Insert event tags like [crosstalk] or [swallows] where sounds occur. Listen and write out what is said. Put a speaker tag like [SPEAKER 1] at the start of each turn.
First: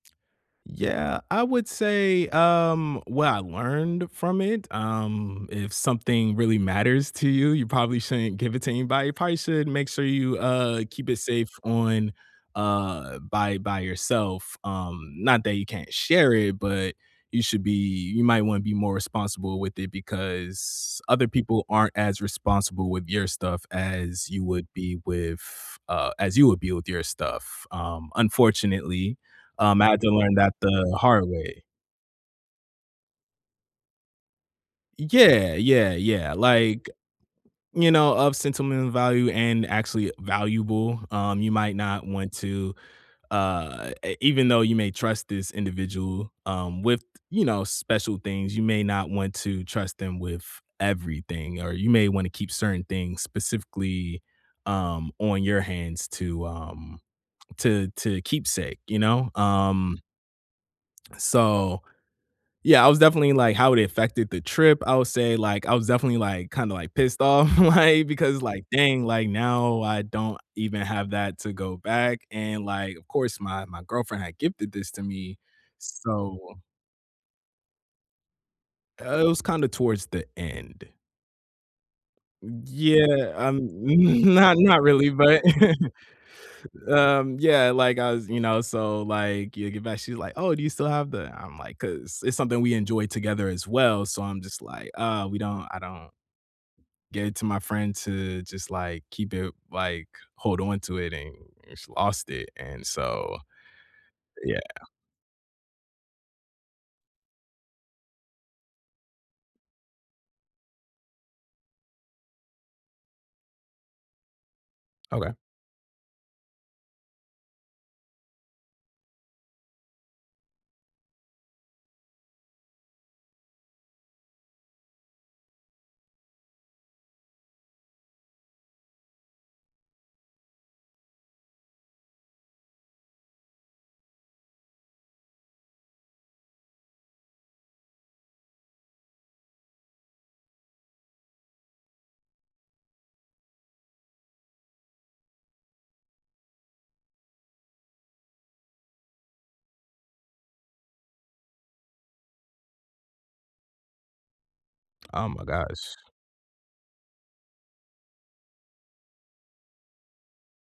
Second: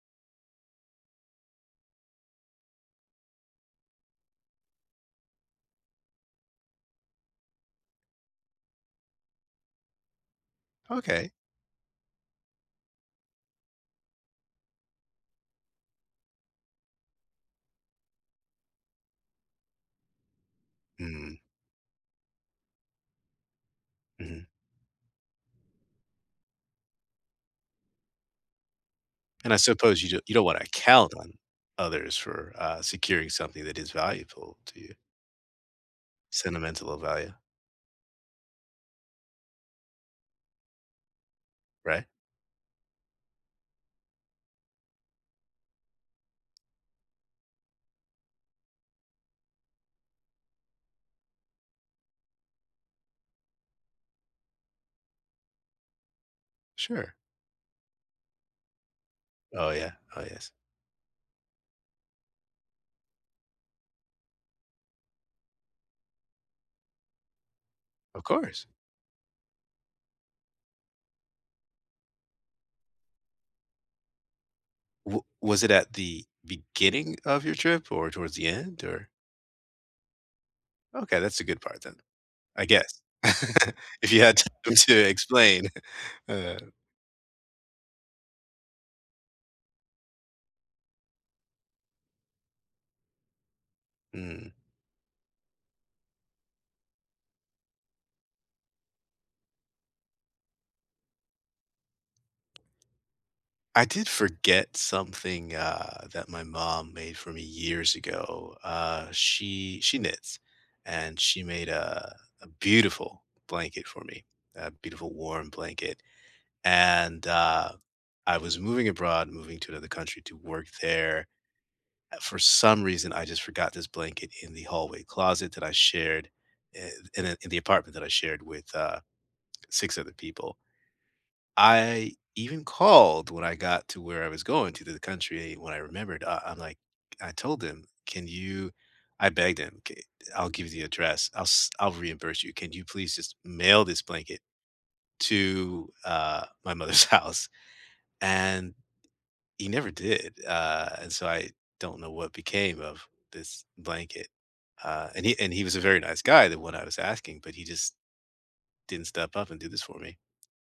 [SPEAKER 1] Yeah, I would say, um, what I learned from it, um, if something really matters to you, you probably shouldn't give it to anybody. You probably should make sure you, uh, keep it
[SPEAKER 2] Okay.
[SPEAKER 1] safe on, uh by by yourself, um, not that you can't share it, but you should be you might wanna be more responsible with it because other
[SPEAKER 2] Mhm.
[SPEAKER 1] people aren't as responsible with your stuff as you
[SPEAKER 2] Mhm.
[SPEAKER 1] would be with uh, as you would be with your stuff, um, unfortunately,
[SPEAKER 2] And I
[SPEAKER 1] um, I had
[SPEAKER 2] suppose
[SPEAKER 1] to
[SPEAKER 2] you don't
[SPEAKER 1] learn
[SPEAKER 2] you don't
[SPEAKER 1] that
[SPEAKER 2] wanna
[SPEAKER 1] the
[SPEAKER 2] count
[SPEAKER 1] hard
[SPEAKER 2] on
[SPEAKER 1] way.
[SPEAKER 2] others for, uh, securing something that is valuable to you.
[SPEAKER 1] Yeah, yeah, yeah.
[SPEAKER 2] Sentimental
[SPEAKER 1] Like,
[SPEAKER 2] of value.
[SPEAKER 1] you know, of sentimental value and actually valuable, um, you might
[SPEAKER 2] Right?
[SPEAKER 1] not want to, uh, e even though you may trust this individual, um, with, you know, special things, you may not want to trust them with everything, or you may want to keep certain things specifically, um, on your hands to, um,
[SPEAKER 2] Sure.
[SPEAKER 1] to to keepsake, you know?
[SPEAKER 2] Oh, yeah.
[SPEAKER 1] Um
[SPEAKER 2] Oh, yes.
[SPEAKER 1] [swallows] So, yeah, I was definitely, like, how it affected the trip, I would say, like, I was definitely, like, kinda, like, pissed off, like,
[SPEAKER 2] Of
[SPEAKER 1] because,
[SPEAKER 2] course.
[SPEAKER 1] like, dang. Like, now I don't even have that to go back. And, like, of course, my my girlfriend had gifted this to
[SPEAKER 2] W
[SPEAKER 1] me.
[SPEAKER 2] was it at the
[SPEAKER 1] So
[SPEAKER 2] beginning of your trip or towards the end? Or
[SPEAKER 1] Uh, it was kinda towards the end.
[SPEAKER 2] Okay, that's a good part then, I guess,
[SPEAKER 1] Yeah, um,
[SPEAKER 2] [laughs] if you had time
[SPEAKER 1] not
[SPEAKER 2] to
[SPEAKER 1] really, but
[SPEAKER 2] explain.
[SPEAKER 1] [laughs] Um, yeah, like, I was you know, so, like, yeah get back, she's like, "Oh, do you still have the" I'm like 'cause it's something we enjoy together as well. So, I'm just like, "Uh, we don't I don't gave it to my friend to just, like, keep it like, hold on to it and just lost it." And so
[SPEAKER 2] I did
[SPEAKER 1] yeah.
[SPEAKER 2] forget something, uh, that my mom made for me years ago, uh, she she knits, and she made a a beautiful blanket for me, a beautiful
[SPEAKER 1] Okay.
[SPEAKER 2] warm blanket, and, uh, I was moving abroad, moving to another country to work there, for some reason, I just forgot this blanket in the hallway closet that I shared in the in the apartment that I shared with, uh, 6 other people I even called when I got to where I was going to the country. When I remembered, uh, I'm, like, I told them, "Can you" I begged him. "Ca I'll give you the address. I'll s I'll reimburse you. Can you please just mail this blanket to, uh, my mother's house?" and he never did. Uh, and so I don't know what became of this blanket, uh, and
[SPEAKER 1] Oh
[SPEAKER 2] he
[SPEAKER 1] my
[SPEAKER 2] and he was a
[SPEAKER 1] gosh.
[SPEAKER 2] very nice guy, the one I was asking, but he just didn't step up and do this for me.